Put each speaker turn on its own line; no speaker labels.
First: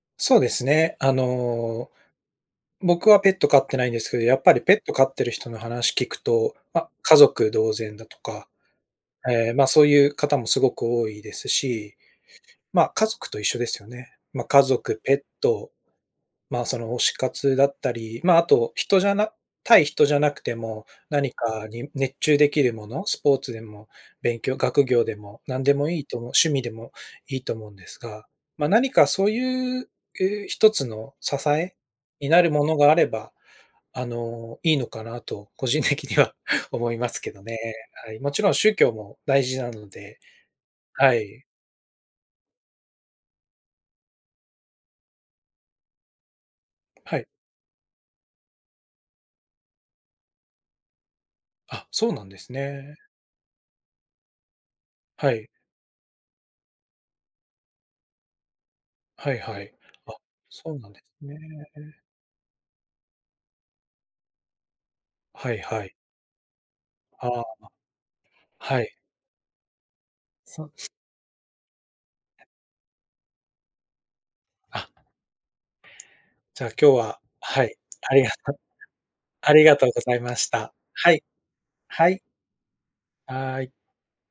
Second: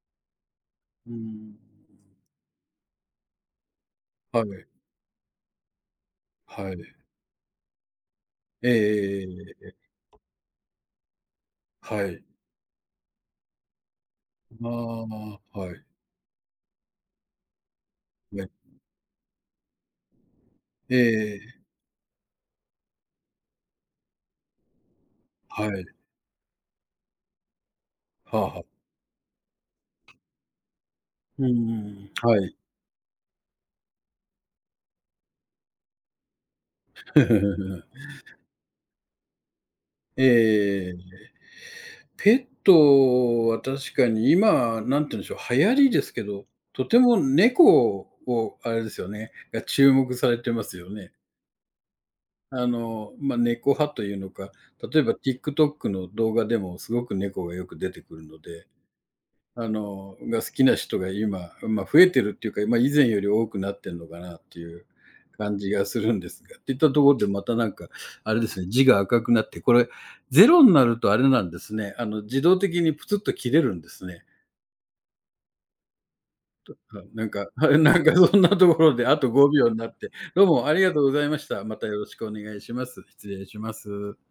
そうですね。
う
あ
ーん。
の、僕はペット飼ってないんですけど、やっ
は
ぱり
い。
ペット飼ってる人の話聞くと、
は
ま、
い。
家族同然だとか、
えええええ
ええ、
え
ま
ええ
あ、
ええ。
そういう方もすごく多いですし、
はい。
ま、家族と一緒ですよね。ま、家
ま
族、ペッ
あ、
ト、
はい。
まあ、その推し活だったり、まあ、
え
あ
え。
と、人じゃな対人じゃなくても、
ええ
何
ええ。
かに熱中できるもの、スポーツでも勉強、学業でも何
は
で
い。
もいいと思う、趣味でもいいと思うんですが、
はあはあ。
ま、何かそういうう、1つの支
うー
え
ん、
に
は
なる
い。
ものがあれば、あの、いいのかなと個人的には思いますけどね。はい。もちろん宗教も大事なので、
ええ、
はい。
ペットは確かに今、何て言うんでしょう、流行りですけど、とて
は
も
い。
猫を、あれですよねが注目されてますよね。
あ、そうなんです
あ
ね。
の、ま、猫派というのか、例えば
はい。
TikTok の動画でもすごく猫がよく出てくるので、
はいは
あ
い。あ、
のが好き
そ
な
うなん
人
で
が
すね。
今、ま、増えてるっていうか、ま、以前より多くなってんのかなっていう
は
感
い
じ
は
が
い。
するんですがって言ったところで
あ
ま
あ。
た何かあれですね、
は
字
い。
が赤くなって、これ、0
そう
んなるとあれなんですね、あの、自動的にぷつっと切れるんですね。
あじゃあ
と、
今日
あ、
は、
なんか
はい、
なんか、
ありが
そんな
とう
ところであとご
あ
び
り
ょう
が
に
と
な
う
っ
ご
て、
ざいま
どう
し
もあ
た。
りがとうご
はい、
ざいました。またよろ
は
し
い。
くお願いします。失礼し
はい。
ます。